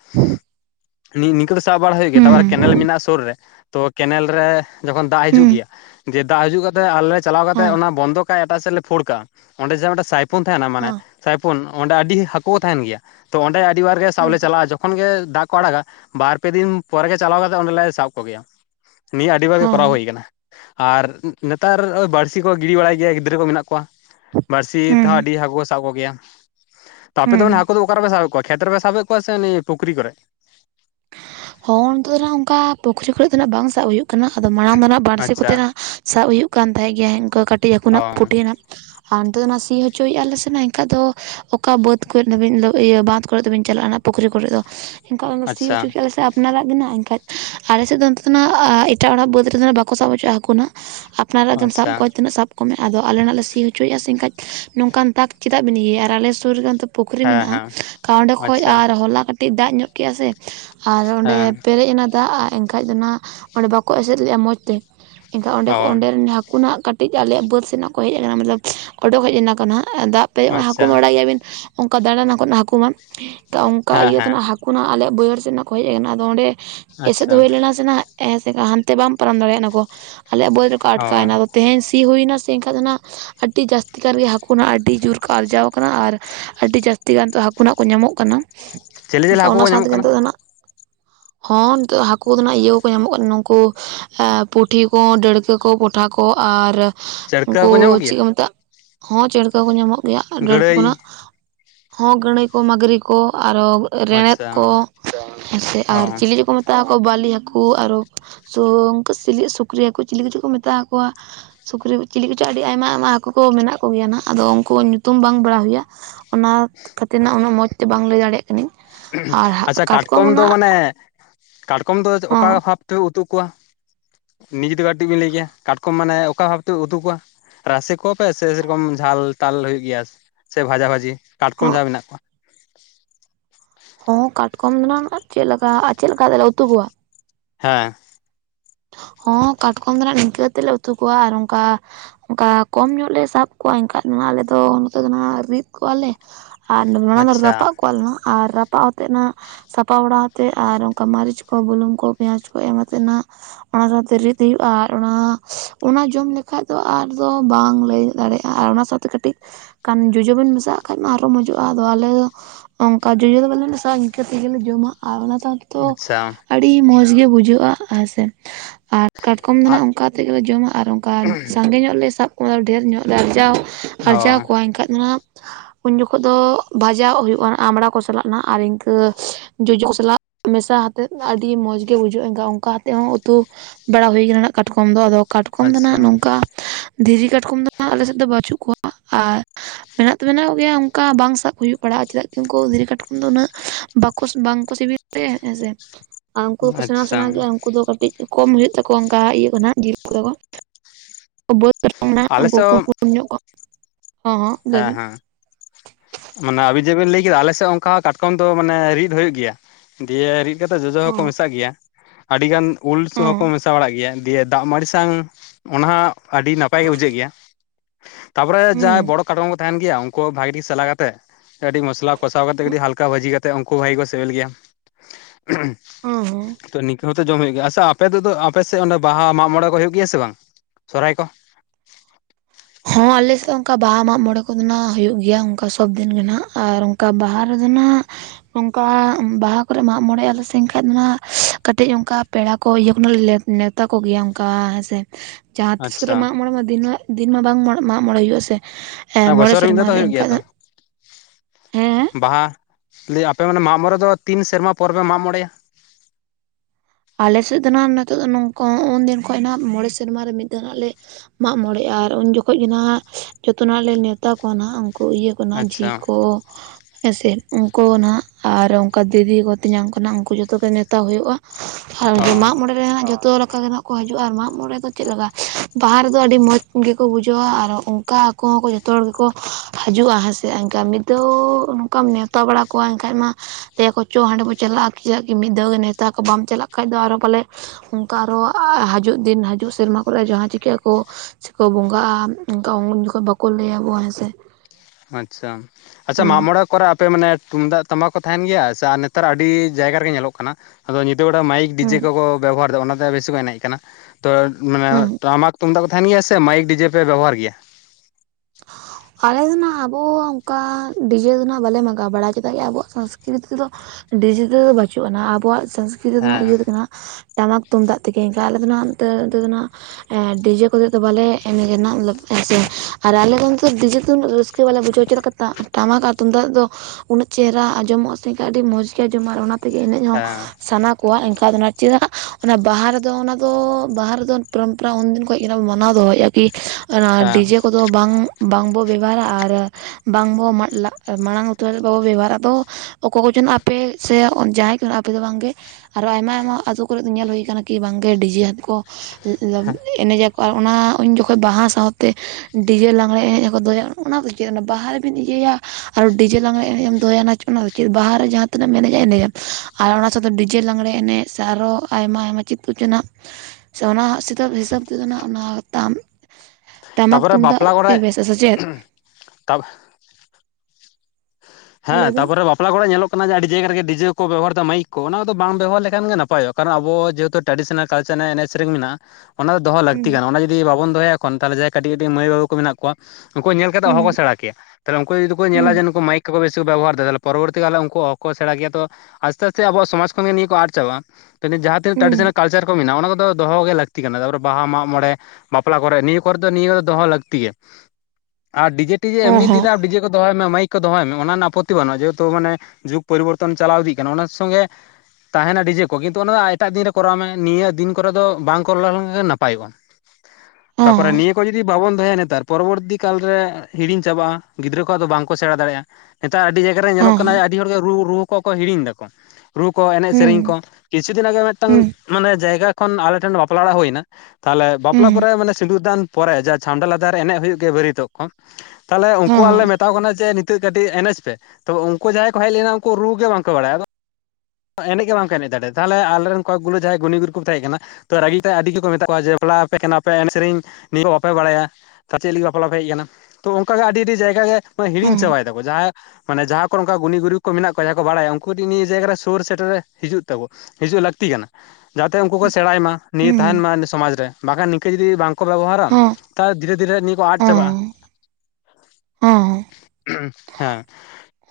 ᱱᱤᱜ ᱱᱤᱝᱠᱟᱹ ᱥᱟᱵᱽ ᱵᱟᱲᱟ ᱦᱩᱭᱩᱜ ᱜᱮᱭᱟ ᱛᱟ ᱦᱩᱸ ᱵᱟᱨ ᱠᱮᱱᱮᱞ ᱢᱮᱱᱟᱜᱼᱟ ᱥᱩᱨ ᱨᱮ ᱛᱚ ᱠᱮᱱᱮᱞ ᱨᱮ ᱡᱚᱠᱷᱚᱱ ᱫᱟᱜᱽ ᱦᱤᱡᱩᱜ ᱦᱩᱸ ᱜᱮᱭᱟ ᱡᱮ ᱫᱟᱜᱽ ᱦᱤᱡᱩᱜ ᱠᱟᱛᱮ ᱟᱞᱮ ᱪᱟᱞᱟᱣ ᱠᱟᱛᱮ ᱦᱚᱸ ᱚᱱᱟ ᱵᱚᱱᱫᱚ ᱠᱟᱜᱼᱟ ᱮᱴᱟᱜ ᱥᱮᱫ ᱞᱮ ᱯᱷᱩᱲ ᱠᱟᱜᱼᱟ ᱚᱸᱰᱮ ᱡᱮ ᱢᱤᱫ ᱴᱮᱡ ᱥᱟᱭ ᱯᱩᱱ ᱛᱟᱦᱮᱱᱟ ᱢᱟᱱᱮ ᱦᱚᱸ ᱥᱟᱭᱯᱷᱩᱱ ᱚᱸᱰᱮ ᱟᱹᱰᱤ ᱦᱟᱹᱠᱩ ᱠᱩ ᱛᱟᱦᱮᱱ ᱜᱮᱭᱟ᱾ ᱛᱚ ᱚᱸᱰᱮ ᱟᱹᱰᱤ ᱵᱟᱨ ᱜᱮ ᱥᱟᱵ ᱞᱮ ᱦᱩᱸ ᱪᱟᱞᱟᱜᱼᱟ ᱡᱚᱠᱷᱚᱱ ᱜᱮ ᱫᱟᱠ ᱠᱚ ᱟᱲᱟᱜᱟ ᱵᱟᱨ ᱯᱮ ᱫᱤᱱ ᱯᱚᱨᱮ ᱜᱮ ᱪᱟᱞᱟᱣ ᱠᱟᱛᱮᱜ ᱚᱸᱰᱮᱞᱮ ᱥᱟᱵᱽ ᱠᱚ ᱜᱮᱭᱟ ᱱᱤᱭᱟᱹ ᱟᱹᱰᱤ ᱵᱟᱨ ᱜᱮ ᱠᱚᱨᱟᱣ ᱦᱚᱸ ᱦᱩᱭ ᱠᱟᱱᱟ᱾ ᱟᱨ ᱱᱮᱛᱟᱨ ᱵᱟᱹᱲᱥᱤ ᱠᱚ ᱜᱤᱰᱤ ᱵᱟᱲᱟᱭ ᱜᱮᱭᱟ ᱜᱤᱫᱽᱨᱟᱹ ᱠᱚ ᱢᱮᱱᱟᱜ ᱠᱚᱣᱟ᱾ ᱵᱟᱹᱲᱥᱤ ᱛᱮᱦᱚᱸ ᱦᱩᱸ ᱟᱹᱰᱤ ᱦᱟᱹᱠᱩ ᱠᱚ ᱥᱟᱵ ᱠᱚ ᱜᱮᱭᱟ ᱛᱚ ᱟᱯᱮ ᱦᱩᱸ ᱫᱚ ᱦᱟ ᱚᱠᱟ ᱨᱮᱵᱮ ᱥᱟᱵᱮᱜ ᱠᱚᱣᱟ ᱠᱷᱮᱛ ᱨᱮᱯᱮ ᱥᱟᱵᱮᱜ ᱠᱚᱣᱟ ᱥᱮ ᱱᱤᱭᱟᱹ ᱯᱩᱠᱷᱨᱤ ᱠᱚᱨᱮ᱾ ᱦᱚᱜ ᱚᱱᱛᱮ ᱨᱮᱦᱟᱜ ᱚᱝᱠᱟ ᱯᱩᱠᱷᱨᱤ ᱠᱚᱨᱮᱫ ᱫᱚ ᱱᱟᱸᱜ ᱵᱟᱝ ᱥᱟᱵᱽ ᱦᱩᱭᱩᱜ ᱠᱟᱱᱟ ᱟᱫᱚ ᱢᱟᱲᱟᱝ ᱫᱚ ᱱᱟᱸᱜ ᱵᱟᱹᱲᱥᱤ ᱟᱪᱪᱷᱟ ᱠᱚᱛᱮ ᱱᱟ ᱥᱟᱵᱽ ᱦᱩᱭᱩᱜ ᱠᱟᱱ ᱛᱟᱦᱮᱸ ᱜᱮᱭᱟ ᱦᱮᱱᱠᱚ ᱠᱟᱹᱴᱤᱡᱽ ᱦᱟᱹᱠᱩ ᱚ ᱱᱟᱸᱜ ᱯᱩᱴᱷᱤ ᱱᱟᱸᱜ ᱟᱱ ᱛᱚ ᱫᱚ ᱱᱟᱸᱜ ᱥᱤ ᱚᱪᱚᱭᱮᱜᱼᱟ ᱟᱞᱮ ᱥᱮᱱᱟᱜ ᱮᱱᱠᱷᱟ ᱫᱚ ᱚᱠᱟ ᱵᱟᱹᱫᱽ ᱠᱚᱨᱮ ᱱᱟᱹᱵᱤᱱ ᱱᱟᱹ ᱤᱭᱟᱹ ᱵᱟᱸᱫᱷ ᱠᱚᱨᱮ ᱫᱚᱵᱮᱱ ᱪᱟᱞᱟᱜᱼᱟ ᱱᱟᱜ ᱯᱩᱠᱷᱨᱤ ᱠᱚᱨᱮ ᱫᱚ ᱦᱚᱝᱠᱟ ᱚᱱᱟ ᱥᱤᱨ ᱟᱪᱪᱷᱟ ᱦᱩᱪᱩ ᱠᱮᱜ ᱟᱞᱮ ᱥᱮ ᱟᱯ ᱱᱟᱨᱟᱜ ᱜᱮᱱᱟᱜ ᱮᱱᱠᱷᱟᱡ ᱟᱞᱮ ᱥᱮᱫ ᱫᱚ ᱚᱱᱛᱮ ᱫᱚ ᱱᱟᱸᱜ ᱮᱴᱟᱜ ᱚᱲᱟᱜ ᱵᱟᱹᱫᱽ ᱨᱮᱫᱚ ᱵᱟᱠᱚ ᱥᱟᱵᱽ ᱦᱚᱪᱚᱜᱼᱟ ᱦᱟᱹᱠᱩ ᱱᱟᱸᱜ ᱯᱟᱱᱟᱨᱟᱜ ᱛᱮᱢ ᱥᱟᱵᱽ ᱟᱪᱪᱷᱟ ᱠᱚᱣᱟ ᱛᱤᱱᱟᱹᱜ ᱥᱟᱵ ᱠᱚᱢᱮᱜᱼᱟ ᱟᱫᱚ ᱟᱞᱮ ᱱᱟᱸᱜ ᱞᱮ ᱥᱤ ᱦᱚᱪᱚᱭᱟ ᱥᱮ ᱮᱱᱠᱷᱟᱡ ᱱᱚᱝᱠᱟᱱ ᱛᱟᱠ ᱪᱮᱫᱟᱜ ᱵᱤᱱ ᱤᱭᱟᱹᱭᱟ ᱟᱨ ᱟᱞᱮ ᱥᱩᱨ ᱨᱮ ᱛᱟ ᱯᱩᱠᱷᱨᱤ ᱦᱮᱸ ᱦᱮᱸ ᱢᱮᱱᱟᱜᱼᱟ ᱚᱸᱣᱰᱮ ᱠᱚᱡᱽ ᱟᱪᱪᱷᱟ ᱟᱨ ᱦᱚᱞᱟ ᱠᱟᱹᱴᱤᱡᱽ ᱫᱟᱜᱽ ᱧᱚᱜ ᱠᱮᱫᱼᱟ ᱥᱮ ᱟ ᱟᱫᱚ ᱦᱮᱸ ᱚᱸᱰᱮ ᱯᱮᱨᱮᱡᱽ ᱮᱱᱟ ᱫᱟᱜᱽ ᱟ ᱮᱱᱠᱷᱟᱡᱽ ᱫᱚ ᱱᱟᱸᱜ ᱚᱸᱰᱮ ᱵᱟᱠᱚ ᱮᱥᱮᱫ ᱞᱮᱼᱟ ᱢᱚᱡᱽ ᱛᱮ ᱤᱝᱠᱷᱟ ᱚᱸᱰᱮ ᱚ ᱠᱷᱚ ᱚᱸᱰᱮ ᱨᱮᱱ ᱦᱟᱹᱠᱩ ᱱᱟᱸᱜ ᱠᱟᱴ ᱴᱤᱡᱽ ᱟᱞᱮᱭᱟᱜ ᱵᱟᱹᱫᱽ ᱥᱮᱱᱟᱜ ᱠᱚ ᱦᱮᱡᱽ ᱞᱮᱱᱟ ᱢᱟᱹᱛᱞᱟᱹᱵ ᱚᱰᱳᱠ ᱦᱮᱡᱽ ᱞᱮᱱᱟ ᱠᱚ ᱱᱟᱸᱜ ᱫᱟᱜᱽ ᱛᱮ ᱦᱟᱹᱠᱩ ᱟᱪᱪᱷᱟ ᱵᱟᱲᱟᱭ ᱭᱟᱵᱤᱱ ᱚᱝᱠᱟ ᱫᱟᱬᱟ ᱱᱟᱠᱚ ᱱᱟᱸᱜ ᱦᱟᱹᱠᱩ ᱢᱟ ᱛᱚ ᱚᱝᱠᱟ ᱦᱮᱸ ᱤᱭᱟᱹ ᱦᱮᱸ ᱛᱮᱱᱟᱜ ᱦᱟᱹᱠᱩ ᱱᱟᱸᱜ ᱟᱞᱮ ᱵᱟᱹᱭᱦᱟᱹᱲ ᱥᱮᱫ ᱱᱟᱸᱜ ᱠᱚ ᱦᱮᱡ ᱟᱠᱟᱱᱟ ᱟᱫᱚ ᱚᱸᱰᱮ- ᱮᱥᱮᱫ ᱟᱪᱪᱷᱟ ᱦᱩᱭ ᱞᱮᱱᱟ ᱥᱮᱱᱟᱜ ᱮ ᱥᱮᱜᱜᱟ ᱦᱟᱱᱛᱮ ᱵᱟᱢ ᱯᱟᱲᱟᱢ ᱫᱟᱲᱮᱭᱟᱜ ᱱᱟ ᱠᱚ ᱟᱞᱮᱭᱟᱜ ᱵᱟᱹᱫᱽ ᱨᱮᱠᱚ ᱚ ᱟᱴᱠᱟᱭᱮᱱᱟ ᱠᱚ ᱛᱮᱦᱮᱧ ᱥᱤ ᱦᱩᱭ ᱱᱟ ᱥᱮ ᱮᱝᱠᱟ ᱫᱚ ᱱᱟᱸᱜ ᱟᱹᱰᱤ ᱡᱟᱹᱥᱛᱤ ᱠᱟᱨ ᱜᱮ ᱦᱟᱹᱠᱩ ᱱᱟᱸᱜ ᱟᱹᱰᱤ ᱡᱩᱨ ᱠᱚ ᱟᱨᱡᱟᱣ ᱟᱠᱟᱱᱟ ᱟᱨ ᱟᱹᱰᱤ ᱡᱟᱹᱥᱛᱤ ᱜᱟᱱ ᱫᱚ ᱦᱟᱹᱠᱩ ᱱᱟᱸᱜ ᱠᱚ ᱧᱟᱢᱚᱜ ᱠᱟᱱᱟ ᱪᱤᱞᱤ ᱪᱤᱞᱤ ᱦᱟᱹᱠᱩ ᱚᱱᱟ ᱠᱚ ᱥᱟᱶᱛᱮ ᱧᱟᱢᱚᱜ ᱜᱮ ᱠᱟᱱᱟ ᱫᱚ ᱱᱟᱸᱜ ᱦᱚᱸ ᱱᱤᱛᱳᱜ ᱫᱚ ᱦᱟᱹᱠᱩ ᱫᱚ ᱱᱟᱜ ᱤᱭᱟᱹᱣ ᱠᱚ ᱧᱟᱢᱚᱜ ᱠᱟᱱᱟ ᱱᱩᱝᱠᱩ [unintelligible] ᱯᱩᱴᱷᱤ ᱠᱚ ᱰᱟᱹᱲᱠᱟᱹ ᱠᱚ ᱯᱚᱴᱷᱟ ᱠᱚ ᱟᱨ [inaudible] ᱪᱟᱹᱲᱠᱟᱹ ᱩᱱᱠᱩ ᱦᱟᱹᱠᱩ ᱧᱟᱢᱚᱜ ᱜᱮᱭᱟ ᱪᱤᱜ ᱠᱚ ᱢᱮᱛᱟᱜ ᱦᱚᱸ [unintelligible] ᱠᱚ ᱧᱟᱢᱚᱜ ᱜᱮᱭᱟ ᱟᱨ ᱰᱟᱹᱲᱠᱟᱹ ᱜᱟᱹᱲᱟᱹᱭ ᱠᱷᱚᱱᱟᱜ᱾ ᱦᱚᱸ ᱜᱟᱹᱲᱟᱹᱭ ᱠᱚ ᱢᱟᱹᱜᱽᱨᱤ ᱠᱚ ᱟᱨᱚ [unintelligible] ᱨᱮᱲᱮᱫ ᱟᱪᱪᱷᱟ ᱠᱚ ᱦᱮᱸ ᱥᱮ ᱚ ᱟᱨ ᱪᱤᱞᱤ ᱪᱩᱠᱩ [unintelligible] [unintelligible] ᱵᱟᱹᱞᱤ ᱦᱟᱹᱠᱩ ᱟᱨᱚ [unintelligible] ᱪᱤᱞᱤ ᱥᱩᱠᱨᱤ ᱦᱟᱹᱠᱩ ᱪᱤᱞᱤ ᱠᱚᱪᱚ ᱠᱚ ᱢᱮᱛᱟᱣ ᱟᱠᱚᱣᱟ ᱥᱩᱠᱨᱤ [unintelligible] ᱪᱤᱞᱤ ᱠᱚᱪᱚ ᱟᱹᱰᱤ ᱟᱭᱢᱟ ᱟᱭᱢᱟ ᱦᱟᱹᱠᱩ ᱠᱚ ᱢᱮᱱᱟᱜ ᱠᱚ ᱜᱮᱭᱟ ᱱᱟᱜ ᱟᱫᱚ ᱩᱱᱠᱩᱣᱟᱜ ᱧᱩᱛᱩᱢ ᱵᱟᱝ ᱵᱟᱲᱟᱭ ᱦᱩᱭᱟ᱾ ᱚᱱᱟ ᱠᱷᱟᱹᱛᱤᱨ ᱱᱟᱜ ᱩᱱᱟᱹᱜ ᱢᱚᱡᱽᱛᱮ ᱵᱟᱝ ᱞᱟᱹᱭ ᱫᱟᱲᱮᱜ [unintelligible] ᱟᱪᱪᱷᱟ ᱠᱟᱴᱠᱚᱢ ᱫᱚ ᱢᱟᱱᱮ ᱠᱟᱴᱠᱚᱢ ᱫᱚ [unintelligible] ᱚᱠᱟ ᱦᱚᱸ ᱵᱷᱟᱵᱽᱛᱮ ᱩᱛᱩ ᱠᱚᱣᱟ ᱱᱤᱡᱮ ᱛᱮ ᱠᱟᱹᱴᱤᱡ ᱵᱤᱱ ᱞᱟᱹᱭ ᱠᱮᱭᱟ ᱠᱟᱴᱠᱚᱢ ᱢᱟᱱᱮ ᱚᱠᱟ ᱵᱷᱟᱵᱽᱛᱮ ᱩᱛᱩ ᱠᱚᱣᱟ ᱨᱟᱥᱮ ᱠᱚᱣᱟᱯᱮ ᱥᱮ ᱥᱮᱨᱚᱠᱚᱢ ᱡᱷᱟᱞ-ᱛᱟᱞ ᱦᱩᱭᱩᱜ ᱜᱮᱭᱟ [unintelligible] ᱥᱮ ᱵᱷᱟᱡᱟ-ᱵᱷᱟᱹᱡᱤ ᱠᱟᱴᱠᱚᱢ ᱦᱚᱸ ᱡᱟᱦᱟᱸ ᱢᱮᱱᱟᱜ ᱠᱚᱣᱟ᱾ ᱦᱚᱸ ᱠᱟᱴᱠᱚᱢ ᱫᱚᱱᱟᱜ ᱪᱮᱫ ᱞᱮᱠᱟ ᱟᱨ ᱪᱮᱫ ᱞᱮᱠᱟᱛᱮᱞᱮ ᱩᱛᱩ ᱠᱚᱣᱟ᱾ ᱦᱮᱸ ᱦᱚᱸ ᱠᱟᱴᱠᱚᱢ ᱫᱚᱦᱱᱟᱜ ᱱᱤᱝᱠᱟᱹ ᱛᱮᱞᱮ ᱩᱛᱩ ᱠᱚᱣᱟ ᱟᱨ ᱚᱝᱠᱟ ᱱᱚᱠᱟ ᱠᱚᱢ ᱧᱚᱜᱞᱮ ᱥᱟᱵᱠᱚᱣᱟ [unintelligible] ᱟᱞᱮᱫᱚ ᱱᱚᱛᱮ ᱫᱚ ᱦᱟᱸᱜ ᱨᱤᱫ ᱠᱚᱣᱟᱯᱮ [inaudible] ᱟᱨ ᱢᱟᱲᱟᱝ ᱫᱚᱞᱮ [unintelligible] ᱟᱪᱪᱷᱟ ᱨᱟᱯᱟᱜ ᱠᱚᱣᱟᱞᱮ ᱟᱨ [unintelligible] ᱥᱟᱯᱷᱟ ᱟᱛᱮ ᱱᱟᱜ ᱥᱟᱯᱷᱟ ᱵᱟᱲᱟ ᱠᱟᱛᱮ ᱟᱨ ᱚᱱᱠᱟ ᱢᱟᱹᱨᱤᱪ ᱠᱚ ᱵᱩᱞᱩᱝ ᱠᱚ ᱯᱮᱸᱭᱟᱡᱽ ᱠᱚ ᱮᱢ ᱟᱛᱮ ᱱᱟᱜ ᱚᱱᱟ ᱥᱟᱶᱛᱮ ᱨᱤᱫ ᱦᱩᱭᱩᱜᱼᱟ ᱟᱨ ᱚᱱᱟ ᱚᱱᱟ ᱡᱚᱢ ᱞᱮᱠᱷᱟᱡ ᱫᱚ ᱟᱨᱫᱚ ᱵᱟᱝ ᱞᱟᱹᱭ ᱫᱟᱲᱮᱭᱟᱜᱼᱟ ᱟᱨ ᱚᱱᱟ ᱥᱟᱶᱛᱮ [unintelligible] ᱠᱟᱹᱴᱤᱡ ᱠᱟᱱ ᱡᱚᱡᱚᱵᱤᱱ ᱢᱮᱥᱟᱜ ᱠᱷᱟᱡ ᱢᱟ ᱟᱨᱚ ᱢᱚᱡᱚᱜᱼᱟ ᱟᱫᱚ ᱟᱞᱮ ᱫᱚ ᱚᱱᱠᱟ ᱡᱚᱡᱚ ᱫᱚ ᱵᱟᱞᱮ ᱢᱟᱥᱟ ᱤᱱᱠᱟᱹ ᱛᱮᱜᱮᱞᱮ ᱡᱚᱢᱟ ᱟᱨ ᱚᱱᱟ ᱥᱟᱶᱛᱮ ᱛᱚ ᱟᱪᱪᱷᱟ ᱟᱹᱰᱤ ᱢᱚᱡᱽ ᱜᱮ ᱵᱩᱡᱷᱟᱹᱜᱼᱟ ᱦᱮᱸ ᱥᱮ ᱟᱨ ᱠᱟᱴᱠᱚᱢ ᱟᱨ ᱫᱚᱱᱟᱜ ᱚᱱᱠᱟ ᱛᱮᱜᱮᱞᱮ ᱡᱚᱢᱟ ᱟᱨ ᱚᱱᱠᱟ ᱥᱟᱸᱜᱮ ᱧᱚᱜ ᱞᱮ ᱥᱟᱵ ᱠᱚᱣᱟ ᱰᱷᱮᱹᱨ ᱧᱚᱜ ᱞᱮ ᱟᱨᱡᱟᱣ ᱚ ᱟᱨᱡᱟᱣ ᱠᱚᱣᱟ ᱮᱱᱠᱟᱡ ᱚᱱᱟ [inaudible] ᱩᱱ ᱡᱚᱠᱷᱚᱱ ᱫᱚ ᱵᱷᱟᱡᱟ ᱦᱩᱭᱩᱜᱼᱟ ᱟᱢᱲᱟ ᱠᱚ ᱥᱟᱞᱟᱜ ᱱᱟᱜ ᱟᱨ ᱤᱱᱠᱟᱹ ᱡᱚᱡᱚ ᱠᱚ ᱥᱟᱞᱟᱜ ᱢᱮᱥᱟ ᱟᱛᱮᱫ ᱟᱹᱰᱤ ᱢᱚᱸᱡᱽ ᱜᱮ ᱵᱩᱡᱷᱟᱹᱣᱜᱼᱟ [unintelligible] ᱚᱱᱠᱟ ᱟᱛᱮᱫ ᱦᱚᱸ ᱩᱛᱩ ᱵᱟᱲᱟ ᱦᱩᱭ ᱠᱟᱱᱟ ᱱᱟᱜ ᱠᱟᱴᱠᱚᱢ ᱫᱚ ᱟᱫᱚ ᱠᱟᱴᱠᱚᱢ ᱫᱚ ᱟᱪᱪᱷᱟ ᱱᱟᱜ ᱱᱚᱝᱠᱟ ᱫᱷᱤᱨᱤ ᱠᱟᱴᱠᱚᱢ ᱫᱚ ᱱᱟᱜ ᱟᱞᱮᱥᱮᱫ ᱫᱚ ᱵᱟᱹᱪᱩᱜ ᱠᱚᱣᱟ ᱟᱨ ᱢᱮᱱᱟᱜ ᱫᱚ ᱢᱮᱱᱟᱜ ᱠᱚ ᱜᱮᱭᱟ ᱚᱱᱠᱟ ᱵᱟᱝ ᱥᱟᱵ ᱦᱩᱭᱩᱜ [unintelligible] ᱪᱮᱫᱟᱜ ᱠᱤ ᱩᱱᱠᱩ ᱫᱷᱤᱨᱤ ᱠᱟᱴᱠᱚᱢ ᱫᱚ ᱩᱱᱟᱹᱜ ᱵᱟᱠᱚ ᱵᱟᱝᱠᱚ ᱥᱤᱵᱤᱞᱛᱮ ᱦᱮᱸᱥᱮ ᱟᱨ ᱩᱱᱠᱩ ᱠᱚ ᱥᱮᱬᱟ ᱟᱪᱪᱷᱟ ᱥᱮᱬᱟ ᱜᱮᱭᱟ ᱩᱱᱠᱩ ᱫᱚ ᱠᱟᱹᱴᱤᱡ ᱠᱚᱢ ᱦᱩᱭᱩᱜ ᱛᱟᱠᱚᱣᱟ ᱚᱱᱠᱟ ᱤᱭᱟᱹ ᱠᱷᱚᱱᱟᱜ ᱡᱤᱞ [unintelligible] [unintelligible] ᱵᱟᱺᱫᱽ ᱠᱟᱴᱠᱚᱢ ᱱᱟᱜ ᱟᱞᱮ ᱩᱱᱠᱩ ᱥᱮᱫ ᱯᱩᱸᱰ ᱦᱚᱸ ᱯᱩᱸᱰ ᱧᱚᱜ ᱠᱚ ᱦᱚᱸ ᱦᱚᱸ ᱞᱟᱹᱭ ᱦᱮᱸ ᱵᱤᱱ ᱦᱮᱸ ᱢᱟᱱᱮ ᱟᱹᱵᱤᱱ ᱡᱮᱵᱮᱱ ᱞᱟᱹᱭ ᱠᱮᱫᱟ ᱟᱞᱮᱥᱮᱫ ᱚᱱᱠᱟ ᱠᱟᱴᱠᱚᱢ ᱫᱚ ᱢᱟᱱᱮ ᱨᱤᱫᱽ ᱦᱩᱭᱩᱜ ᱜᱮᱭᱟ ᱫᱤᱭᱮ ᱨᱤᱫᱽ ᱪᱮᱠᱟᱛᱮ ᱡᱚᱡᱚ ᱦᱚᱸᱠᱚ ᱦᱚᱸ ᱢᱮᱥᱟᱜ ᱜᱮᱭᱟ ᱟᱹᱰᱤ ᱜᱟᱱ ᱩᱞ [unintelligible] ᱦᱚᱸ ᱦᱚᱸᱠᱚ ᱢᱮᱥᱟ ᱵᱟᱲᱟᱣᱟᱜ ᱜᱮᱭᱟ ᱫᱤᱭᱮ ᱫᱟᱜ ᱢᱟᱺᱰᱤ ᱥᱟᱶ ᱚᱱᱟ ᱟᱹᱰᱤ ᱱᱟᱯᱟᱭ ᱜᱮ ᱵᱩᱡᱷᱟᱹᱜ ᱜᱮᱭᱟ ᱛᱟᱯᱚᱨᱮ ᱡᱟᱦᱟᱸᱭ ᱦᱚᱸ [unintelligible] ᱠᱟᱴᱠᱚᱢ ᱠᱚ ᱛᱟᱦᱮᱱ ᱜᱮᱭᱟ ᱩᱱᱠᱩ ᱵᱷᱟᱹᱜᱤ ᱴᱷᱤᱠ ᱥᱟᱞᱟ ᱠᱟᱛᱮᱜ ᱠᱟᱹᱴᱤᱡ ᱢᱚᱥᱞᱟ ᱠᱚᱥᱟᱣ ᱠᱟᱛᱮᱜ ᱦᱚᱸ ᱠᱟᱹᱴᱤᱡ ᱦᱟᱞᱠᱟ ᱵᱷᱟᱹᱡᱤ [unintelligible] ᱛᱮ ᱩᱱᱠᱩ ᱵᱷᱟᱜᱮ ᱠᱚ ᱥᱤᱵᱤᱞ ᱜᱮᱭᱟ [unintelligible] ᱦᱚᱸ ᱦᱚᱸ ᱛᱚ ᱱᱤᱝᱠᱟᱹ ᱦᱚᱸᱛᱚ ᱡᱚᱢ ᱦᱩᱭᱩᱜ ᱜᱮᱭᱟ ᱟᱪᱷᱟ ᱟᱯᱮ ᱛᱮᱫᱚ ᱟᱯᱮᱥᱮᱫ ᱚᱱᱟ ᱵᱟᱦᱟ ᱢᱟᱜ ᱢᱚᱬᱮ ᱠᱚ ᱦᱩᱭᱩᱜ ᱜᱮᱭᱟ ᱥᱮ ᱵᱟᱝ ᱥᱚᱦᱨᱟᱭ ᱠᱚ ᱦᱚᱸ ᱟᱞᱮᱥᱮᱫ ᱫᱚ ᱚᱱᱠᱟ ᱵᱟᱦᱟ ᱢᱟᱜ ᱢᱚᱬᱮ ᱠᱚᱫᱚ ᱱᱟᱜ ᱦᱩᱭᱩᱜ ᱜᱮᱭᱟ ᱚᱱᱠᱟ ᱥᱚᱵᱫᱤᱱ ᱜᱮ ᱦᱟᱜ ᱟᱨ ᱚᱱᱠᱟ ᱵᱟᱦᱟ ᱨᱮᱫᱚ ᱱᱟᱜ ᱚᱝᱠᱟ ᱵᱟᱦᱟ ᱠᱚᱨᱮ ᱢᱟᱜ ᱢᱚᱬᱮ ᱟᱞᱮ ᱥᱮ ᱮᱱᱠᱷᱟᱡ [unintelligible] ᱠᱟᱹᱴᱤᱡ ᱚᱝᱠᱟ ᱯᱮᱲᱟ ᱠᱚ [unintelligible] ᱠᱷᱚᱱᱟᱜ [unintelligible] ᱱᱮᱣᱛᱟ ᱠᱚᱜᱮᱭᱟ ᱚᱱᱠᱟ ᱦᱮᱸᱥᱮ ᱡᱟᱦᱟᱸ ᱛᱤᱥ ᱠᱚᱨᱮ ᱟᱪᱪᱷᱟ ᱢᱟᱜ ᱢᱚᱬᱮ ᱢᱟ [unintelligible] ᱫᱤᱱ ᱢᱟ ᱵᱟᱝ ᱢᱟᱜ ᱢᱚᱬᱮ ᱦᱩᱭᱩᱜ ᱟᱥᱮ ᱦᱮᱸ ᱵᱚᱪᱷᱚᱨ ᱨᱮ ᱢᱤᱫ ᱫᱷᱟᱣ ᱫᱚ ᱦᱩᱭᱩᱜ ᱜᱮᱭᱟ ᱛᱚ ᱦᱮᱸ [inaudible] ᱵᱟᱦᱟ ᱞᱟᱹᱭ ᱟᱯᱮ ᱢᱟᱱᱮ ᱢᱟᱜ ᱢᱚᱬᱮ ᱫᱚ ᱛᱤᱱ ᱥᱮᱨᱢᱟ ᱯᱚᱨ ᱯᱮ ᱢᱟᱜ ᱢᱚᱬᱮᱭᱟ ᱟᱞᱮ ᱥᱮᱫ ᱫᱚ ᱱᱟᱜ ᱱᱤᱛᱚᱜ ᱫᱚ ᱱᱚᱝᱠᱟ ᱩᱱᱫᱤᱱ ᱠᱷᱚᱡ ᱱᱟᱜ ᱢᱚᱬᱮ ᱥᱮᱨᱢᱟ ᱨᱮ ᱢᱤᱫ ᱫᱷᱟᱣ ᱦᱟᱜᱞᱮ ᱢᱟᱜ ᱢᱚᱬᱮ ᱟᱨ ᱩᱱ ᱡᱚᱠᱷᱚᱱ ᱜᱮ ᱱᱟᱦᱟᱜ ᱡᱚᱛᱚᱱᱟᱜ ᱞᱮ ᱱᱮᱣᱛᱟ ᱠᱚᱣᱟ ᱱᱟᱦᱟᱜ ᱩᱱᱠᱩ ᱤᱭᱟᱹ [unintelligible] ᱢᱟᱺᱡᱷᱤ ᱟᱪᱪᱷᱟ ᱠᱚ ᱦᱮᱸᱥᱮ ᱩᱱᱠᱩ ᱱᱟᱦᱟᱜ ᱟᱨ ᱚᱱᱠᱟ ᱫᱤᱫᱤ ᱠᱚ ᱛᱮᱧᱟᱝ ᱠᱚ ᱱᱟᱜ ᱩᱱᱠᱩ ᱡᱚᱛᱚ ᱜᱮ ᱱᱮᱣᱛᱟ ᱦᱩᱭᱩᱜᱼᱟ [inaudible] ᱟᱨ ᱚ ᱩᱱᱡᱚᱦᱚᱜ ᱢᱟᱜ ᱢᱚᱬᱮ ᱨᱮ ᱡᱚᱛᱚ ᱞᱮᱠᱟ ᱜᱮ ᱱᱟᱜ ᱠᱚ ᱦᱟᱹᱡᱩᱜᱼᱟ ᱢᱟᱜ ᱢᱚᱬᱮ ᱫᱚ ᱪᱮᱫ ᱞᱮᱠᱟ ᱵᱟᱦᱟ ᱨᱮᱫᱚ ᱟᱹᱰᱤ ᱢᱚᱡᱽ ᱜᱮᱠᱚ ᱵᱩᱡᱷᱟᱹᱣᱟ ᱟᱨᱚ [unintelligible] ᱚᱱᱠᱟ ᱟᱠᱚ ᱦᱚᱸᱠᱚ ᱡᱚᱛᱚ ᱦᱚᱲ ᱜᱮᱠᱚ ᱦᱟᱹᱡᱩᱜᱼᱟ ᱦᱮᱸᱥᱮ ᱮᱱᱠᱟ ᱢᱤᱫ ᱫᱷᱟᱣ ᱚᱱᱠᱟᱢ ᱱᱮᱣᱛᱟ ᱵᱟᱲᱟ ᱠᱚᱣᱟ ᱮᱱᱠᱷᱟᱡ ᱢᱟ ᱞᱟᱹᱭ ᱟᱠᱚ ᱪᱚ ᱦᱟᱸᱰᱮ ᱵᱚ ᱪᱟᱞᱟᱜᱼᱟ᱾ ᱪᱮᱫᱟᱜ ᱠᱤ ᱢᱤᱫ ᱫᱷᱟᱣ ᱜᱮ ᱱᱮᱣᱛᱟ ᱠᱟ ᱵᱟᱢ ᱪᱟᱞᱟᱜ ᱠᱷᱟᱡ ᱫᱚ ᱟᱨᱚ ᱯᱟᱞᱮ ᱚᱱᱠᱟ ᱟᱨᱚ ᱦᱤᱡᱩᱜ ᱫᱤᱱ ᱦᱤᱡᱩᱜ ᱥᱮᱨᱢᱟ ᱠᱚᱨᱮᱜ ᱡᱟᱦᱟᱸ ᱪᱤᱠᱟᱹ ᱠᱚ ᱥᱮᱠᱚ ᱵᱚᱸᱜᱟᱜᱼᱟ, ᱚᱱᱠᱟ ᱩᱱ ᱡᱚᱠᱷᱚᱱ ᱵᱟᱠᱚ ᱞᱟᱹᱭ ᱟᱵᱚᱜᱼᱟ ᱦᱮᱸ ᱥᱮ ᱟᱪᱪᱷᱟ ᱟᱪᱪᱷᱟ ᱢᱟᱜ ᱢᱚᱬᱮ ᱠᱚᱨᱮ ᱟᱯᱮ ᱢᱟᱱᱮ ᱛᱩᱢᱫᱟᱜ ᱴᱟᱢᱟᱠ ᱠᱚ ᱛᱟᱦᱮᱱ ᱜᱮᱭᱟ, ᱥᱮ ᱟᱨ ᱱᱮᱛᱟᱨ ᱟᱹᱰᱤ ᱡᱟᱭᱜᱟ ᱨᱮᱜᱮ ᱧᱮᱞᱚᱜ ᱠᱟᱱᱟ᱾ ᱟᱫᱚ ᱧᱤᱫᱟᱹ ᱵᱮᱲᱟ ᱢᱟᱭᱤᱠ ᱰᱤᱡᱮ ᱦᱩᱸ ᱠᱚᱠᱚ ᱵᱮᱵᱚᱦᱟᱨᱫᱟ᱾ ᱚᱱᱟᱛᱮ ᱵᱮᱥᱤ ᱠᱚ ᱮᱱᱮᱡ ᱠᱟᱱᱟ᱾ ᱛᱚ ᱢᱟᱱᱮ ᱦᱩᱸ ᱴᱟᱢᱟᱠ ᱛᱩᱢᱫᱟᱜ ᱠᱚ ᱛᱟᱦᱮᱱ ᱜᱮᱭᱟ ᱥᱮ, ᱢᱟᱭᱤᱠ ᱰᱤᱡᱮ ᱯᱮ ᱵᱮᱵᱚᱦᱟᱨ ᱜᱮᱭᱟ? ᱟᱞᱮ ᱫᱚ ᱟᱸᱜ ᱟᱵᱚ ᱚᱱᱠᱟ ᱰᱤᱡᱮ ᱫᱚ ᱱᱟᱸᱜ ᱵᱟᱞᱮ ᱢᱟᱜᱟᱣ ᱵᱟᱲᱟ ᱪᱮᱫᱟᱜ ᱜᱮ ᱟᱵᱚᱣᱟᱜ ᱥᱚᱝᱥᱠᱨᱤᱛ ᱨᱮᱫᱚ ᱰᱤᱡᱤᱴᱮᱞ ᱫᱚ ᱵᱟᱪᱩᱜ ᱟᱱᱟ, ᱟᱵᱚᱣᱟᱜ ᱥᱚᱝᱥᱠᱨᱤᱛᱤ ᱫᱚᱱᱟᱜ ᱦᱮᱸ ᱤᱭᱟᱹ ᱛᱮ ᱫᱚ ᱠᱟᱱᱟ ᱴᱟᱢᱟᱠ ᱛᱩᱢᱫᱟᱜ ᱛᱮᱜᱮ, ᱮᱱᱠᱟᱱ ᱟᱞᱮ ᱫᱚ ᱱᱟᱜ ᱛᱮ ᱱᱚᱛᱮ ᱫᱚ ᱱᱟᱜ ᱰᱤᱡᱮ ᱠᱚᱨᱮ ᱫᱚ ᱵᱟᱞᱮ ᱮᱱᱮᱡᱼ ᱟ ᱱᱟᱜ ᱞᱟᱹ ᱦᱮᱸᱥᱮ ᱟᱨ ᱟᱞᱮ ᱫᱚ ᱱᱤᱛᱚᱜ ᱰᱤᱡᱮ ᱛᱮ ᱩᱱᱟᱹᱜ ᱨᱟᱹᱥᱠᱟᱹ ᱵᱟᱞᱮ ᱵᱩᱡᱷᱟᱹᱣᱟ, ᱪᱮᱫᱟᱜ ᱛᱮ ᱴᱟᱢᱟᱠ ᱟᱨ ᱛᱩᱢᱫᱟᱜ ᱫᱚ ᱩᱱᱟᱹᱜ ᱪᱮᱦᱨᱟ ᱟᱸᱡᱚᱢᱚᱜᱼᱟ ᱥᱮ ᱠᱷᱟᱱ ᱟᱹᱰᱤ ᱢᱚᱸᱡᱽ ᱜᱮ ᱟᱸᱡᱚᱢᱟ᱾ ᱟᱨ ᱚᱱᱟ ᱛᱮᱜᱮ ᱮᱱᱮᱡ ᱦᱚᱸ ᱦᱮᱸ ᱥᱟᱱᱟ ᱠᱚᱣᱟ ᱮᱱᱠᱟᱱ ᱫᱚ ᱚᱱᱟ ᱪᱮᱫᱟᱜ ᱚᱱᱟ ᱵᱟᱦᱟ ᱨᱮᱫᱚ ᱚᱱᱟ ᱫᱚ, ᱵᱟᱦᱟ ᱨᱮᱫᱚ ᱯᱚᱨᱚᱢᱯᱚᱨᱟ ᱩᱱᱫᱤᱱ ᱠᱷᱚᱡ ᱜᱮ ᱢᱟᱱᱟᱣ ᱫᱚᱦᱚᱭᱮᱫ ᱟ᱾ ᱠᱤ ᱚᱱᱟ ᱦᱮᱸ ᱰᱤᱡᱮ ᱠᱚᱫᱚ ᱵᱟᱝ ᱵᱟᱝ ᱵᱚ ᱵᱮᱵᱷᱟᱨᱼᱟ᱾ ᱟᱨ ᱵᱟᱝ ᱵᱚ ᱢᱟᱼᱞᱟ ᱢᱟᱲᱟᱝ ᱩᱛᱟᱹᱨ ᱨᱮ ᱵᱟᱵᱚ ᱵᱮᱵᱷᱟᱨᱼᱟ ᱫᱚ ᱚᱠᱚᱭ ᱠᱚᱪᱚ ᱱᱟᱜ ᱯᱮ ᱥᱮ ᱡᱟᱦᱟᱸᱭ ᱠᱚ ᱱᱟᱜ ᱟᱯᱮ ᱫᱚ ᱵᱟᱝᱜᱮ᱾ ᱟᱨᱚ ᱟᱭᱢᱟ - ᱟᱭᱢᱟ ᱟᱹᱛᱩ ᱠᱚᱨᱮ ᱫᱚ ᱧᱮᱞ ᱦᱩᱭ ᱠᱟᱱᱟ, ᱠᱤ ᱵᱟᱝᱜᱮ ᱰᱤᱡᱮ ᱦᱟᱝ ᱠᱚ [unintelligible] ᱮᱱᱮᱡᱟ ᱠᱚ ᱟᱨ ᱚᱱᱟ ᱩᱱ ᱡᱚᱠᱷᱚᱡ ᱵᱟᱦᱟ ᱥᱟᱶᱛᱮ ᱰᱤᱡᱮ ᱞᱟᱝ ᱞᱟᱝᱜᱲᱮ ᱮᱱᱮᱡ ᱠᱚ ᱫᱚᱦᱚᱭᱼᱟ ᱾ ᱚᱱᱟᱫᱚ ᱪᱮᱫ ᱚᱱᱟ ᱵᱟᱦᱟ ᱨᱮᱵᱤᱱ ᱤᱭᱟᱹᱭᱟ᱾ ᱟᱨᱚ ᱰᱤᱡᱮ ᱞᱟᱸᱜᱲᱮ ᱮᱱᱮᱡ ᱮᱢ ᱫᱚᱦᱚᱭᱟ ᱢᱟᱡᱠᱷᱟᱱᱮ ᱫᱚ ᱪᱮᱫ ᱵᱟᱦᱟ ᱨᱮ ᱡᱟᱦᱟᱸ ᱛᱤᱱᱟᱹᱢ ᱮᱱᱮᱡᱟ - ᱮᱱᱮᱡᱟᱢ ᱟᱨ ᱚᱱᱟ ᱥᱟᱶᱛᱮ ᱰᱤᱡᱮ ᱞᱟᱜᱜᱽᱲᱮ ᱮᱱᱮᱡ ᱥᱮ ᱟᱨᱚ ᱟᱭᱢᱟ - ᱟᱭᱢᱟ ᱪᱮᱫ ᱠᱚᱪᱚᱱ ᱦᱟᱸᱜ ᱥᱮ ᱚᱱᱟ ᱦᱟᱸᱜ ᱥᱤᱛᱟᱹᱯ ᱦᱤᱥᱟᱹᱵ ᱛᱮᱫᱚᱱ ᱦᱟᱸᱜ ᱟᱱᱟ ᱛᱟᱢ ᱴᱟᱢᱟᱠ ᱛᱩᱢᱫᱟᱜ ᱜᱮ ᱵᱮᱥᱟ ᱥᱮ ᱪᱮᱫ? ᱮᱸ ᱛᱚᱵ ᱢᱟ ᱞᱟᱹᱭ ᱦᱮᱸ ᱵᱮᱱ? ᱛᱟᱯᱚᱨᱮ ᱵᱟ ᱴᱚᱞᱟ ᱠᱚᱨᱮ ᱧᱮᱞᱚᱜ ᱠᱟᱱᱟ, ᱡᱮ ᱟᱹᱰᱤ ᱡᱟᱭᱜᱟ ᱨᱮᱜᱮ ᱰᱤᱡᱮ ᱠᱚ ᱵᱮᱵᱚᱦᱟᱨᱫᱟ᱾ ᱢᱟᱹᱭᱤᱠ ᱠᱚ ᱚᱱᱟ ᱠᱚᱫᱚ ᱵᱟᱝ ᱵᱮᱵᱚᱦᱟᱨ ᱞᱮᱠᱷᱟᱱ ᱜᱮ ᱱᱟᱯᱟᱭᱚᱜᱼᱟ᱾ ᱠᱟᱨᱚᱱ ᱟᱵᱩ ᱡᱮᱦᱮᱛᱩ ᱴᱮᱨᱮᱰᱤᱸᱥᱚᱱᱟᱞ ᱠᱟᱞᱪᱟᱨ ᱱᱤᱭᱮ ᱮᱱᱮᱡ ᱥᱮᱨᱮᱧ ᱢᱮᱱᱟᱜᱼᱟ᱾ ᱚᱱᱟ ᱫᱚᱦᱚ ᱞᱟᱹᱠᱛᱤ ᱦᱩᱸ ᱠᱟᱱᱟ, ᱚᱱᱟ ᱡᱩᱫᱤ ᱵᱟᱵᱚᱱ ᱫᱚᱦᱚᱭᱟ, ᱠᱚᱱᱛᱷ ᱛᱟᱦᱞᱮ ᱡᱮ ᱠᱟᱹᱴᱤᱡ ᱠᱟᱹᱴᱤᱡ ᱢᱟᱹᱭ ᱵᱟᱹᱵᱩ ᱠᱚ ᱢᱮᱱᱟᱜ ᱠᱚᱣᱟ ᱩᱱᱠᱩ ᱧᱮᱞ ᱠᱟᱛᱮᱫ ᱚᱦᱚ ᱠᱚ ᱦᱩᱸ ᱥᱮᱬᱟ ᱠᱮᱭᱟ᱾ ᱛᱟᱦᱚᱞᱮ ᱩᱱᱠᱩ ᱡᱩᱫᱤ ᱠᱚ ᱧᱮᱞᱟ ᱡᱮ ᱦᱩᱸ ᱱᱩᱠᱩ ᱢᱟᱭᱤᱠ ᱠᱚ ᱵᱮᱥᱤ ᱠᱚ ᱵᱮᱵᱚᱦᱟᱨᱫᱟ ᱛᱟᱦᱚᱞᱮ ᱯᱚᱨᱚᱵᱳᱨᱛᱤ ᱠᱟᱞᱨᱮ ᱩᱱᱠᱩ ᱚᱠᱚᱭ ᱥᱮᱬᱟ ᱜᱮᱭᱟ ᱛᱚ ᱟᱥᱛᱮ ᱟᱥᱛᱮ ᱟᱵᱚᱣᱟᱼᱜ ᱥᱚᱢᱟᱡ ᱠᱷᱚᱱ ᱜᱮ ᱱᱤᱭᱟᱹ ᱠᱚ ᱟᱫ ᱪᱟᱵᱟᱼᱟ᱾ ᱡᱟᱦᱟᱸ ᱛᱤᱱᱟᱹᱜ ᱴᱨᱟᱰᱤᱥᱚᱱᱟᱞ ᱦᱩᱸ ᱠᱟᱞᱪᱟᱨ ᱠᱚ ᱢᱮᱱᱟᱜ ᱚᱱᱟᱼᱟ ᱠᱚ ᱫᱚ ᱫᱚᱦᱚ ᱜᱮ ᱞᱟᱹᱠᱛᱤ ᱠᱟᱱᱟ᱾ ᱛᱟᱯᱚᱨᱮ ᱵᱟᱦᱟ ᱢᱟᱜ ᱢᱚᱬᱮ ᱵᱟᱯᱞᱟ ᱠᱚᱨᱜ ᱱᱤᱭᱟᱹ ᱠᱚᱨᱮ ᱫᱚ, ᱱᱤᱭᱟᱹ ᱫᱚ ᱫᱚᱦᱚ ᱞᱟᱹᱠᱛᱤ ᱜᱮ, ᱟᱨ ᱰᱤᱡᱤ ᱴᱤᱡᱮ ᱦᱚᱸ ᱮᱢᱱᱤ ᱫᱤᱱ ᱦᱚᱸ ᱨᱮ ᱟᱨ ᱰᱤᱡᱮ ᱠᱚ ᱫᱚᱦᱚᱭ ᱢᱮ, ᱢᱟᱭᱤᱠ ᱠᱚ ᱫᱚᱦᱚᱭ ᱢᱮ ᱚᱱᱟ ᱨᱮᱱᱟᱜ ᱟᱯᱚᱛᱛᱤ ᱵᱟᱱᱩᱜᱼᱟ᱾ ᱡᱮᱦᱮᱛᱩ ᱢᱟᱱᱮ ᱡᱩᱜ ᱯᱚᱨᱤᱵᱚᱨᱛᱚᱱ ᱪᱟᱞᱟᱣ ᱤᱫᱤᱜ ᱠᱟᱱᱟ᱾ ᱚᱱᱟ ᱥᱚᱸᱜᱮ ᱛᱟᱦᱮᱱᱟ ᱰᱤᱡᱮ ᱠᱚ, ᱠᱤᱱᱛᱩ ᱚᱱᱟ ᱫᱚ ᱮᱴᱟᱜ ᱫᱤᱱ ᱨᱮ ᱠᱚᱨᱟᱣ ᱢᱮ, ᱱᱤᱭᱟᱹ ᱫᱤᱱ ᱠᱚᱨᱮ ᱫᱚ ᱵᱟᱝ ᱠᱚᱨᱟᱣ ᱞᱮᱱᱠᱷᱟᱱ ᱜᱮ ᱱᱟᱯᱟᱭᱚᱜᱼᱟ᱾ [inaudible] ᱛᱟᱯᱚᱨᱮ ᱱᱤᱭᱟᱹ ᱠᱚ ᱡᱩᱫᱤ ᱵᱟᱵᱚᱱ ᱫᱚᱦᱚᱭᱟ, ᱱᱮᱛᱟᱨ ᱯᱚᱨᱚᱵᱚᱨᱛᱤ ᱠᱟᱞ ᱨᱮ ᱦᱤᱲᱤᱧ ᱪᱟᱵᱟᱜᱼᱟ᱾ ᱜᱤᱫᱽᱨᱟᱹ ᱠᱚ ᱟᱫᱚ ᱵᱟᱝ ᱠᱚ ᱥᱮᱬᱟ ᱫᱟᱲᱮᱜᱼᱟ᱾ ᱱᱮᱛᱟᱨ ᱟᱹᱰᱤ ᱡᱟᱭᱜᱟ ᱨᱮ ᱧᱮᱞᱚᱜ ᱠᱟᱱᱟ᱾ ᱦᱚᱸ ᱦᱚᱸ ᱟᱹᱰᱤ ᱦᱚᱲ ᱜᱮ ᱨᱩᱻᱨᱩ ᱠᱚᱠᱚ ᱦᱤᱲᱤᱧ ᱫᱟᱠᱚ ᱨᱩ ᱠᱚ, ᱮᱱᱮᱡ ᱥᱮᱨᱮᱧ ᱠᱚ, ᱦᱩᱸ ᱦᱩᱸ ᱠᱤᱪᱷᱩ ᱫᱤᱱ ᱟᱜᱮ ᱢᱤᱫᱴᱟᱝ ᱦᱩᱸ ᱢᱟᱱᱮ ᱡᱟᱭᱜᱟ ᱠᱷᱚᱱ ᱟᱞᱮ ᱴᱷᱮᱱ ᱵᱟᱯᱞᱟ ᱚᱲᱟᱜ ᱦᱩᱭᱱᱟ ᱛᱷᱟᱞᱮ ᱵᱟᱯᱞᱟ ᱦᱚᱸ ᱯᱚᱨᱮ ᱢᱟᱱᱮ ᱥᱤᱸᱫᱩᱨ ᱫᱟᱱ ᱯᱚᱨᱮ ᱡᱟ ᱪᱷᱟᱢᱰᱟ ᱞᱟᱛᱟᱨ ᱨᱮ ᱮᱱᱮᱡ ᱦᱩᱭᱩᱜ ᱜᱮᱭᱟ ᱵᱟᱹᱨᱤᱛᱚᱜ ᱛᱟᱦᱚᱞᱮ ᱩᱱᱠᱩ ᱟᱞᱮ ᱦᱚᱸ ᱢᱮᱛᱟᱣ ᱠᱟᱱᱟ ᱡᱮ ᱱᱤᱛᱚᱜ ᱠᱟᱹᱴᱤᱡ ᱮᱱᱮᱡ ᱯᱮ, ᱛᱚ ᱩᱱᱠᱩ ᱡᱟᱦᱟᱸᱭ ᱠᱚ ᱦᱮᱡ ᱞᱮᱱᱟ ᱩᱱᱠᱩ ᱨᱩ ᱜᱮ ᱵᱟᱝᱠᱚ ᱵᱟᱲᱟᱭᱟ᱾ᱟᱫᱚ ᱮᱱᱮᱡ ᱜᱮ ᱵᱟᱝᱠᱚ ᱮᱱᱮᱡ ᱫᱟᱲᱮᱭᱟᱜ ᱛᱟᱦᱚᱞᱮ ᱟᱞᱮ ᱨᱮᱱ ᱠᱚᱜ ᱜᱩᱞᱩ ᱡᱟᱦᱟᱸᱭ ᱜᱩᱱᱤ ᱜᱩᱨ ᱠᱚ ᱛᱟᱦᱮᱸ ᱠᱟᱱᱟ ᱛᱚ ᱨᱟᱹᱜᱤ ᱛᱮ ᱟᱹᱰᱤ ᱜᱮᱠᱚ ᱢᱮᱛᱟᱜ ᱠᱚᱣᱟ ᱡᱮ, ᱵᱚᱞᱟᱣ ᱟᱯᱮ ᱠᱟᱱᱟ ᱟᱯᱮ ᱮᱱᱮᱡ ᱥᱮᱨᱮᱧ ᱱᱤᱛᱚᱜ ᱵᱟᱯᱮ ᱵᱟᱲᱟᱭᱟ᱾ ᱛᱟ ᱪᱮᱫ ᱞᱟᱹᱜᱤᱫ ᱵᱟᱯᱞᱟ ᱯᱮ ᱦᱮᱡ ᱟᱠᱟᱱᱟ, ᱛᱚ ᱚᱱᱠᱟ ᱜᱮ ᱟᱹᱰᱤ- ᱟᱹᱰᱤ ᱡᱟᱭᱜᱟ ᱜᱮ ᱦᱤᱲᱤᱧ ᱪᱟᱵᱟᱭ ᱫᱟᱠᱚ ᱡᱟᱦᱟᱸᱭ ᱢᱟᱱᱮ ᱡᱟᱦᱟᱸ ᱠᱚᱨᱮ ᱚᱱᱠᱟ ᱜᱩᱱᱤ ᱜᱩᱨᱤᱵ ᱠᱚ ᱢᱮᱱᱟᱜ ᱠᱚᱣᱟ, ᱡᱟᱦᱟᱸ ᱠᱚ ᱵᱟᱲᱟᱭᱟ ᱩᱱᱠᱩ ᱠᱟᱹᱴᱤᱡ ᱱᱤᱭᱟᱹ ᱡᱟᱭᱜᱟ ᱨᱮᱥ ᱛᱟᱛᱳᱨᱮ ᱥᱮᱴᱮᱨᱮ ᱦᱤᱡᱩᱜ ᱛᱟᱹᱵᱩ ᱦᱤᱡᱩᱜ ᱞᱟᱹᱠᱛᱤ ᱠᱟᱱᱟ᱾ ᱡᱟᱛᱮ ᱩᱱᱠᱩ ᱠᱚ ᱥᱮᱲᱟᱭ ᱢᱟ᱾ ᱱᱤᱭᱟᱹ ᱛᱟᱦᱮᱸᱱ ᱢᱟ ᱦᱩᱸ ᱱᱤ ᱥᱚᱢᱟᱡ ᱨᱮ, ᱵᱟᱠᱷᱟᱱ ᱱᱤᱝᱠᱟᱹ ᱡᱩᱫᱤ ᱵᱟᱝ ᱠᱚ ᱵᱮᱵᱚᱦᱟᱨᱟ ᱦᱚᱸ ᱛᱟᱦ ᱫᱷᱤᱨᱮ-ᱫᱷᱤᱨᱮ ᱱᱤᱭᱟᱹ ᱠᱚ ᱟᱫ ᱪᱟᱵᱟᱜᱼᱟ᱾ ᱦᱚᱸ ᱦᱚᱸ ᱦᱮᱸ᱾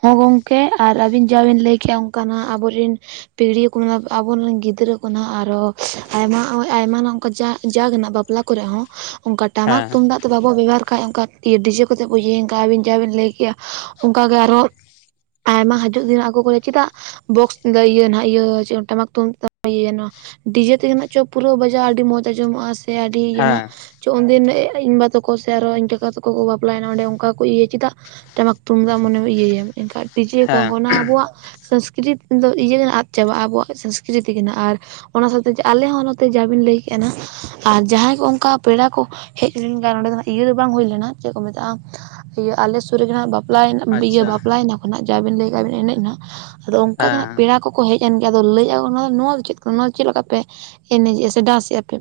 ᱦᱚᱸ ᱜᱚᱝᱠᱮ, ᱟᱨ ᱟᱹᱵᱤᱱ ᱡᱟ ᱵᱮᱱ ᱞᱟᱹᱭ ᱠᱮᱫᱼᱟ ᱾ ᱚᱱᱠᱟᱱᱟᱜ ᱟᱵᱚᱨᱤᱱ ᱯᱤᱲᱦᱤ ᱠᱚᱱᱟᱜ, ᱟᱵᱚ ᱨᱮᱱ ᱜᱤᱫᱽᱨᱟᱹ ᱠᱚ ᱱᱷᱟᱜ, ᱟᱨᱚ ᱦᱼᱮᱼᱥ ᱟᱭᱢᱟ, ᱚᱭ ᱟᱭᱢᱟ ᱱᱚᱝᱠᱟ, ᱡᱟ, ᱡᱟᱜᱽ ᱱᱟᱜ ᱵᱟᱯ ᱞᱟ ᱠᱚᱨᱮ ᱦᱚᱸ, ᱚᱱᱠᱟ ᱴᱟᱢᱟᱠ ᱦᱮᱸ ᱛᱩᱝᱫᱟᱜ ᱵᱟᱵᱚ ᱵᱮᱵᱚᱦᱟᱨ ᱠᱷᱟᱡ, ᱚᱱᱠᱟ ᱰᱤᱡᱮ ᱠᱚᱛᱮ ᱵᱚ ᱤᱭᱟᱹᱭᱮᱱ ᱠᱷᱟᱡ, ᱟᱵᱤᱱ ᱡᱟᱦᱟᱸ ᱵᱤᱱ ᱞᱟᱹᱭ ᱠᱮᱜᱼᱟ ᱾ ᱚᱱᱠᱟᱜᱮ ᱟᱨᱚ ᱟᱭᱢᱟ ᱦᱟᱹᱡᱩᱜ ᱫᱤᱱ ᱦᱟᱸᱜ, ᱟᱠᱚ ᱠᱚ ᱞᱟᱹᱭᱟ ᱪᱮᱫᱟᱜ? ᱵᱚᱠᱥ ᱫᱚ ᱤᱭᱟᱹ ᱱᱷᱟᱸᱜ, ᱤᱭᱟᱹ ᱪᱮ ᱴᱟᱢᱟᱠ ᱛᱩᱢᱫᱟᱜ ᱵᱚᱱ ᱤᱭᱟᱹᱭᱟ ᱱᱚᱣᱟ ᱾ ᱰᱤᱡᱮ ᱛᱮᱜᱮ ᱱᱷᱟᱜ ᱪᱚ ᱯᱩᱨᱟᱹ ᱵᱟᱡᱟᱼᱟ, ᱟᱹᱰᱤ ᱢᱚᱸᱡᱽ ᱟᱸᱡᱚᱢᱚᱜᱼᱟ, ᱥᱮ ᱟᱹᱰᱤ ᱤᱭᱟᱹᱱᱷᱟᱜ᱾ ᱦᱮᱸ ᱪᱚ, ᱩᱱᱫᱤᱱ ᱤᱧ ᱵᱟ ᱛᱟᱠᱚ ᱥᱮ, ᱟᱨᱚ ᱤᱧ ᱠᱟᱠᱟ ᱛᱟᱠᱚ ᱠᱚ ᱵᱟᱯᱞᱟ ᱭᱮᱱᱟ, ᱚᱸᱰᱮ ᱚᱱᱠᱟ ᱠᱚ ᱤᱭᱟᱹᱭᱟ ᱪᱮᱫᱟᱜ? ᱴᱟᱢᱟᱠ, ᱛᱩᱢᱫᱟᱜ, ᱢᱚᱱᱮᱢ ᱤᱭᱟᱭᱟᱢ ᱮᱱᱠᱷᱟᱱ, ᱰᱤᱡᱮ, ᱠᱚᱝ ᱦᱮᱸ ᱜᱚᱱᱟ, ᱟᱵᱚᱱᱟᱜ ᱥᱼᱦ, ᱥᱚᱝᱥᱠᱨᱤᱛ ᱫᱚ, ᱤᱭᱟᱹ ᱟᱫ ᱪᱟᱵᱟᱜᱼᱟ ᱾ ᱟᱵᱚᱣᱟᱜ ᱥᱚᱝᱥᱠᱨᱤᱛᱤ ᱜᱮ ᱟᱨ ᱚᱱᱟ ᱥᱟᱶᱛᱮ ᱡᱮ, ᱟᱞᱮ ᱦᱚᱸ ᱱᱚᱛᱮ ᱡᱟ ᱵᱤᱱ ᱞᱟᱹᱭ ᱠᱮᱫᱼᱟ ᱱᱟᱷᱜ, ᱟᱨ ᱡᱟᱦᱟᱸᱭ ᱠᱚ ᱚᱝᱠᱟ ᱯᱮᱲᱟ ᱠᱚ ᱦᱮᱡ ᱞᱮᱱ ᱜᱮᱭᱟᱭ, ᱱᱚᱸᱰᱮ ᱫᱚ, ᱤᱭᱟᱹ ᱫᱚ ᱵᱟᱝ ᱦᱩᱭ ᱞᱮᱱᱟ, ᱪᱮᱫ ᱠᱚ ᱢᱮᱛᱟᱜᱼᱟ? ᱛᱼᱦ, ᱤᱭᱟᱹ ᱟᱞᱮ ᱥᱩᱨ ᱨᱮᱜᱮ ᱦᱟᱸᱜ ᱵᱟᱯᱽ ᱞᱟ, ᱵᱤᱭᱟᱹ ᱟᱪᱪᱷᱟ ᱵᱟᱯᱞᱟ ᱮᱱᱟ ᱠᱚᱱᱟᱷ, ᱡᱟ ᱵᱤᱱ ᱞᱟᱹᱭ ᱠᱟᱜᱼᱟ, ᱵᱤᱱ ᱮᱱᱮᱡ ᱱᱟᱷ, ᱟᱫᱚ ᱚᱝᱠᱟ ᱜᱮ ᱦᱟᱸᱜ ᱦᱮᱸ ᱯᱮᱲᱟ ᱠᱚ ᱠᱚ ᱦᱮᱡ ᱮᱱ ᱜᱮᱭᱟ, ᱟᱫᱚ ᱞᱟᱹᱭᱮᱫᱼᱟ ᱠᱚ, ᱱᱚᱣᱟ, ᱱᱚᱣᱟ ᱫᱚ ᱪᱮᱫ ᱠᱟᱱᱟ? ᱱᱚᱣᱟ ᱫᱚ ᱪᱮᱫ ᱞᱮᱠᱟ ᱯᱮ ᱮᱱᱮᱡᱮᱜᱼᱟ, ᱥᱮ ᱰᱟᱱᱥᱮᱜᱼᱟ ᱯᱮ?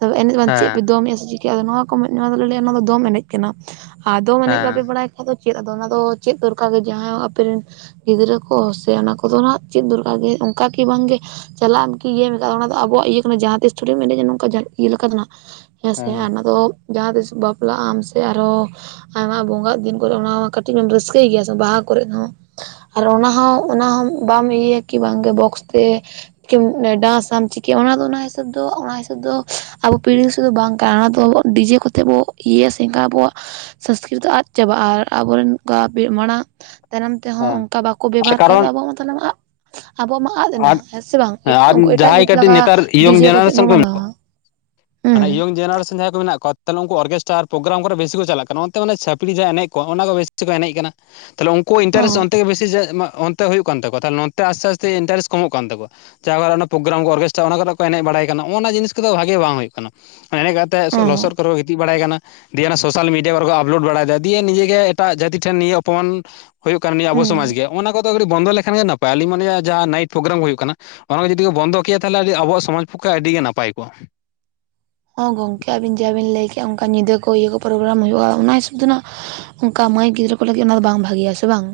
ᱛᱚᱵᱮ ᱮᱱᱮᱡ ᱫᱚ ᱵᱟᱝ ᱪᱮᱫ ᱯᱮ ᱦᱮᱸ ᱫᱚᱢᱮᱜᱼᱟ, ᱥᱮ ᱪᱤᱠᱟ? ᱱᱚᱣᱟ ᱠᱚ, ᱢᱮᱱᱟ ᱱᱚᱣᱟ ᱫᱚᱞᱮ ᱞᱟᱹᱭᱟ, ᱱᱚᱣᱟ ᱫᱚ ᱫᱚᱢ ᱮᱱᱮᱡ᱾ ᱠᱟᱱᱟ ᱾ ᱟᱫᱚ ᱮᱱᱮᱡ ᱵᱟᱯᱮ ᱦᱮᱸ ᱵᱟᱲᱟᱭ ᱠᱷᱟᱡ ᱫᱚ ᱪᱮᱫ? ᱟᱫᱚ ᱚᱱᱟ ᱫᱚ ᱪᱮᱫ ᱫᱚᱨᱠᱟᱨ ᱜᱮ, ᱡᱟᱦᱟᱸ ᱟᱯᱮ ᱨᱮᱱ ᱜᱤᱫᱽᱨᱟᱹ ᱠᱚ, ᱥᱮ ᱚᱱᱟ ᱠᱚᱫᱚ ᱱᱟᱦᱟᱜ ᱪᱮᱫ ᱫᱚᱨᱠᱟᱨ ᱜᱮ, ᱚᱱᱠᱟ ᱠᱤ ᱵᱟᱝ ᱜᱮ ᱪᱟᱞᱟᱜ ᱟᱢ ᱠᱤ ᱤᱭᱟᱹᱢᱮᱠᱷᱟᱱ, ᱚᱱᱟ ᱫᱚ ᱟᱵᱚᱣᱟᱜ, ᱤᱭᱟᱹ ᱠᱟᱱᱟ ᱡᱟᱦᱟᱸ ᱛᱤᱥ ᱛᱷᱩᱲᱤᱢ ᱮᱱᱮᱡᱟ ᱱᱚᱝᱠᱟ ᱾ ᱡᱟᱸᱦᱟᱸ ᱤᱭᱟᱹ ᱞᱮᱠᱟ ᱫᱚ ᱱᱷᱟᱜ ᱦᱼᱦᱼ᱾ ᱦᱮᱸ ᱥᱮ ᱟᱨ ᱚᱱᱟ ᱫᱚ ᱾ ᱡᱟᱦᱟᱸ ᱛᱤᱥ ᱵᱟᱯᱞᱟᱜ ᱟᱢ ᱥᱮ, ᱟᱨᱦᱚᱸ ᱟᱭᱢᱟ ᱵᱚᱸᱜᱟᱜ ᱫᱤᱱ ᱠᱚᱨᱮ ᱚᱱᱟ ᱦᱚᱸ ᱢᱟ ᱠᱟᱹᱴᱤᱡ ᱮᱢ ᱨᱟᱹᱥ ᱪᱤᱠᱟᱹᱭ ᱜᱮᱭᱟ ᱥᱮ, ᱵᱟᱦᱟ ᱠᱚᱨᱮ ᱦᱚᱸ ᱾ ᱟᱨ ᱚᱱᱟ ᱦᱚᱸ, ᱚᱱᱟᱦᱚᱸ ᱵᱟᱢ ᱤᱭᱟᱹᱭᱟ ᱠᱤ ᱵᱟᱝ ᱜᱮ ᱵᱚᱠᱥ ᱛᱮ ᱢ ᱰᱟᱸᱥ ᱟᱢ ᱪᱤᱠᱟᱹᱭᱟᱢ, ᱚᱱᱟ ᱫᱚ ᱚᱱᱟ ᱦᱤᱥᱟᱹᱵᱽ ᱫᱚ, ᱚᱱᱟ ᱦᱤᱥᱟᱹᱵᱽ ᱫᱚ, ᱟᱵᱚ ᱯᱤᱲᱦᱤ ᱦᱤᱥᱟᱹᱵᱽ ᱫᱚ, ᱵᱟᱝ ᱠᱟᱱᱟ ᱾ ᱱᱚᱣᱟ ᱫᱚ ᱰᱤᱡᱮ ᱠᱚᱛᱮ ᱵᱚ ᱤᱭᱟᱹᱭᱟ ᱥᱮ, ᱮᱱᱠᱟᱱ ᱟᱵᱚᱣᱟᱜ ᱥᱚᱝᱥᱠᱨᱤᱛ ᱟᱫ ᱪᱟᱵᱟᱜᱼᱟ ᱾ ᱟᱨ ᱟᱵᱚᱨᱮᱱ ᱠᱟ ᱵᱷᱤ ᱢᱟᱲᱟᱝ ᱛᱟᱭᱱᱚᱢ ᱛᱮᱦᱚ, ᱸ ᱦᱮᱸ ᱚᱱᱠᱟ ᱵᱟᱠᱚ ᱟᱨ ᱵᱮᱵᱷᱟᱨ ᱠᱷᱟᱡ ᱫᱚ, ᱠᱟᱨᱚᱱ ᱟᱵᱣᱟᱜ ᱢᱟ, ᱛᱟᱦᱚᱞᱮ ᱢᱟ ᱟᱫ, ᱟᱵᱚᱣᱟᱜ ᱢᱟ ᱾ ᱟᱫ ᱮᱱᱟ, ᱟᱨ ᱦᱮᱸ ᱥᱮ ᱵᱟᱝ? ᱮᱴ ᱟᱨ ᱩᱱᱠᱩ ᱮᱴᱟᱜ ᱡᱟᱦᱟᱸᱭ ᱡᱟᱹᱛ ᱠᱟᱹᱴᱤᱡ ᱞᱟᱠᱟ ᱱᱮᱛᱟᱨ ᱰᱤᱡᱮ ᱠᱚᱛᱮᱜ ᱵᱚ ᱢᱟᱱᱟᱣᱟ ᱾ ᱟᱱᱮ ᱱᱤ ᱭᱚᱝ ᱡᱮᱱᱟᱨᱮᱥᱚᱱ ᱡᱟᱦᱟᱸᱭ ᱠᱚ ᱢᱮᱱᱟᱜ ᱠᱚᱣᱟ ᱾ ᱛᱟᱦᱚᱞᱮ, ᱩᱱᱠᱩ ᱚᱨᱜᱮᱥᱴᱟᱨ ᱯᱨᱳᱜᱨᱟᱢ ᱠᱚᱨᱮ, ᱟᱹᱵᱤ ᱠᱚ ᱪᱟᱞᱟᱜ ᱠᱟᱱᱟ ᱾ ᱚᱱᱟ ᱛᱮ ᱢᱟᱱᱮ ᱪᱟᱹᱷᱯᱲᱤ ᱡᱟᱦᱟᱸ ᱮᱱᱮᱡ ᱠᱚᱣᱟᱜ, ᱚᱱᱟ ᱠᱚ ᱵᱮ ᱮᱱᱮᱡ ᱠᱟᱱᱟ᱾ ᱛᱟᱦᱚᱞᱮ, ᱩᱱᱠᱩᱣᱟᱜ ᱤᱱᱴᱟᱨᱮᱥ ᱦᱚᱸ ᱚᱱᱛᱮ ᱜᱮ ᱵᱮᱥᱤ ᱚᱱᱛᱮ ᱦᱩᱭᱩᱜ ᱠᱟᱱ ᱛᱟᱠᱚᱣᱟ ᱾ᱛᱟᱦᱚᱞᱮ ᱱᱚᱛᱮ, ᱟᱥᱛᱮ, ᱟᱥᱛᱮ ᱛᱮ, ᱤᱱᱟᱴᱟᱨᱮᱥ ᱠᱚᱢᱚᱜ ᱠᱟᱱ ᱛᱟᱠᱚᱣᱟ ᱾ ᱪᱟᱵᱟ ᱮᱱᱟ, ᱯᱨᱳᱜᱨᱟᱢ ᱠᱚ ᱚᱨᱠᱨᱮᱥᱴᱟ, ᱚᱱᱟ ᱠᱚᱨᱮ ᱠᱚ ᱮᱱᱮᱡ ᱵᱟᱲᱟᱭ ᱠᱟᱱᱟ᱾ ᱚᱼᱚᱱᱟ, ᱡᱤᱱᱤᱥ ᱠᱚᱫᱚ ᱵᱷᱟᱜᱮ ᱵᱟᱝ ᱦᱩᱭᱩᱜ ᱠᱟᱱᱟ ᱾ ᱮᱱᱮᱡ ᱠᱟᱛᱮ, ᱥᱚ ᱦᱚᱸ ᱞᱚᱥᱚᱫ ᱠᱚᱨᱮ ᱠᱚ ᱜᱤᱛᱤᱡ ᱵᱟᱲᱟᱭ ᱠᱟᱱᱟ ᱾ ᱫᱤᱭᱮ ᱚᱱᱟ, ᱥᱳᱥᱟᱞ ᱢᱤᱰᱤᱭᱟ ᱠᱚᱨᱮ ᱠᱚ, ᱟᱯᱞᱳᱰ ᱵᱟᱲᱟᱭᱮᱫᱟ ᱾ ᱫᱤᱭᱮ ᱱᱤᱡᱮ ᱜᱮ ᱮᱴᱟᱜ ᱡᱟᱹᱛᱤ ᱴᱷᱮᱱ, ᱱᱤᱭᱟᱹ ᱚᱯᱚᱢᱟᱱ ᱦᱩᱭᱩᱜ ᱠᱟᱱᱟ ᱾ ᱱᱤᱭᱟᱹ ᱟᱵᱚ ᱥᱚᱢᱟᱡᱽ ᱦᱩᱸ ᱜᱮ ᱾ ᱚᱼᱚᱱᱟ ᱠᱚᱫᱚ ᱠᱟᱹᱴᱤᱡ ᱵᱚᱱᱫᱚ ᱞᱮᱠᱷᱟᱱ ᱜᱮ ᱱᱟᱯᱟᱭᱟ, ᱞᱤᱧ ᱢᱚᱱᱮᱭᱟ ᱾ ᱡᱟᱦᱟᱸ, ᱱᱟᱭᱤᱴ ᱯᱨᱳᱜᱨᱟᱢ ᱠᱚ ᱦᱳᱭᱩᱜ ᱠᱟᱱᱟ, ᱚᱱᱟ ᱠᱚ ᱡᱩᱫᱤ ᱠᱚ ᱵᱚᱱᱫᱚ ᱠᱮᱭᱟ, ᱛᱟᱦᱚᱞᱮ ᱟᱹᱰᱤ ᱟᱵᱚᱣᱟᱜ ᱥᱚᱢᱟᱡᱽ ᱯᱚᱠᱠᱷᱮ, ᱟᱹᱰᱤ ᱜᱮ ᱱᱟᱯᱟᱭ ᱠᱚᱜᱼᱟ ᱾ ᱦᱚᱸ ᱜᱚᱢᱠᱮ, ᱟᱹᱵᱤᱱ ᱡᱟ ᱵᱤᱱ ᱞᱟᱹᱭ ᱠᱮᱜᱼᱟ, ᱚᱱᱠᱟ ᱧᱤᱫᱟᱹ ᱠᱚ, ᱤᱭᱟᱹ ᱠᱚ ᱯᱨᱳᱜᱨᱟᱢ ᱦᱩᱭᱩᱜᱼᱟ ᱾ ᱚᱱᱟ ᱦᱤᱥᱟᱹᱵᱽ ᱫᱚ ᱱᱷᱟᱜ ᱚᱱᱠᱟ, ᱢᱟᱹᱭ ᱜᱤᱫᱽᱨᱟᱹ ᱠᱚ ᱞᱟᱹᱜᱤᱫ, ᱚᱱᱟ ᱫᱚ ᱵᱟᱝ ᱵᱷᱟᱹᱜᱮᱭᱟ, ᱥᱮ ᱵᱟᱝ?